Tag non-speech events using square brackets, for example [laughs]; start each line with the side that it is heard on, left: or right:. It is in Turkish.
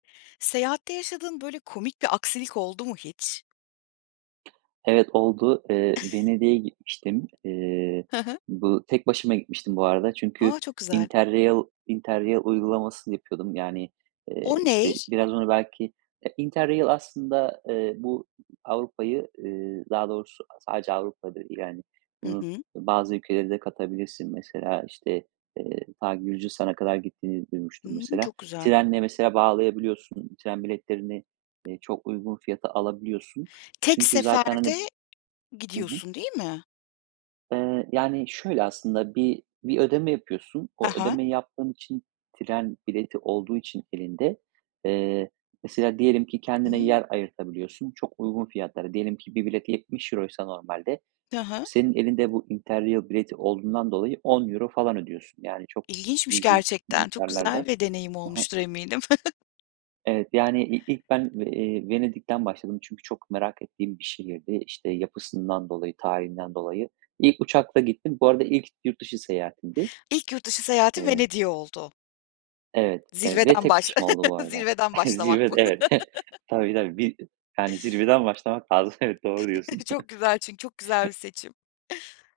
left: Seyahatte yaşadığın, böyle, komik bir aksilik oldu mu hiç?
right: Evet, oldu. Eee,
left: [chuckles]
right: Venedik'e gitmiştim. Eee,
left: He he.
right: bu tek başıma gitmiştim bu arada.
left: Ha,
right: Çünkü
left: çok güzel.
right: interrail interrail uygulamasını yapıyordum. Yani, eee,
left: O ney?
right: işte, biraz onu belki, eee, interrail aslında, eee, bu Avrupa'yı, ııı, daha doğrusu, aaa, sadece Avrupa da değil hani.
left: Hı
right: Bunu
left: hı.
right: ı, bazı ülkelere de katabilirsin. Mesela, işte, eee, ta Gürcistan'a kadar gittiğini duymuştum
left: Hımm.
right: mesela.
left: Çok güzel.
right: Trenle mesela bağlayabiliyorsun. Tren biletlerini, eee, çok uygun fiyata alabiliyorsun.
left: Tek
right: Çünkü zaten hani
left: seferde
right: Hı hı.
left: gidiyorsun, değil mi?
right: Eee, yani şöyle aslında bir bir ödeme yapıyorsun.
left: E
right: O
left: he.
right: ödemeyi yaptığın için tren bileti olduğu için elinde, eee, mesela diyelim ki kendine
left: Imm.
right: yer ayırtabiliyorsun çok uygun fiyatlara. Diyelim ki bir bilet €70'ysa euroysa normalde
left: He he.
right: senin elinde bu interrail bileti olduğundan dolayı €10 euro falan ödüyorsun. Yani çok
left: İlginçmiş
right: cüzi f
left: gerçekten, çok güzel
right: miktarlarda.
left: bir deneyim
right: Hı hı.
left: olmuştur eminim.
right: Evet, yani, i ilk ben
left: [chuckles]
right: b eee, Venedik'ten başladım. Çünkü çok merak ettiğim bir şehirdi. İşte, yapısından dolayı, tarihinden dolayı. İlk uçakla gittim. Bu arada ilk yurt dışı seyahatimdi.
left: İlk yurt dışı seyahati
right: Eee
left: Venedik'e oldu.
right: Evet, evet, ve
left: Zirveden
right: tek
left: baş
right: başıma oldu bu
left: [laughs]
right: arada.
left: zirveden
right: [chuckles]
left: başlamak
right: Zirve d
left: bu.
right: evet.
left: [laughs]
right: Tabii, tabii, bir yani zirveden başlamak lazım. Evet, doğru diyorsun.
left: [chuckles] Çok
right: [chuckles]
left: güzel çünkü çok güzel bir seçim.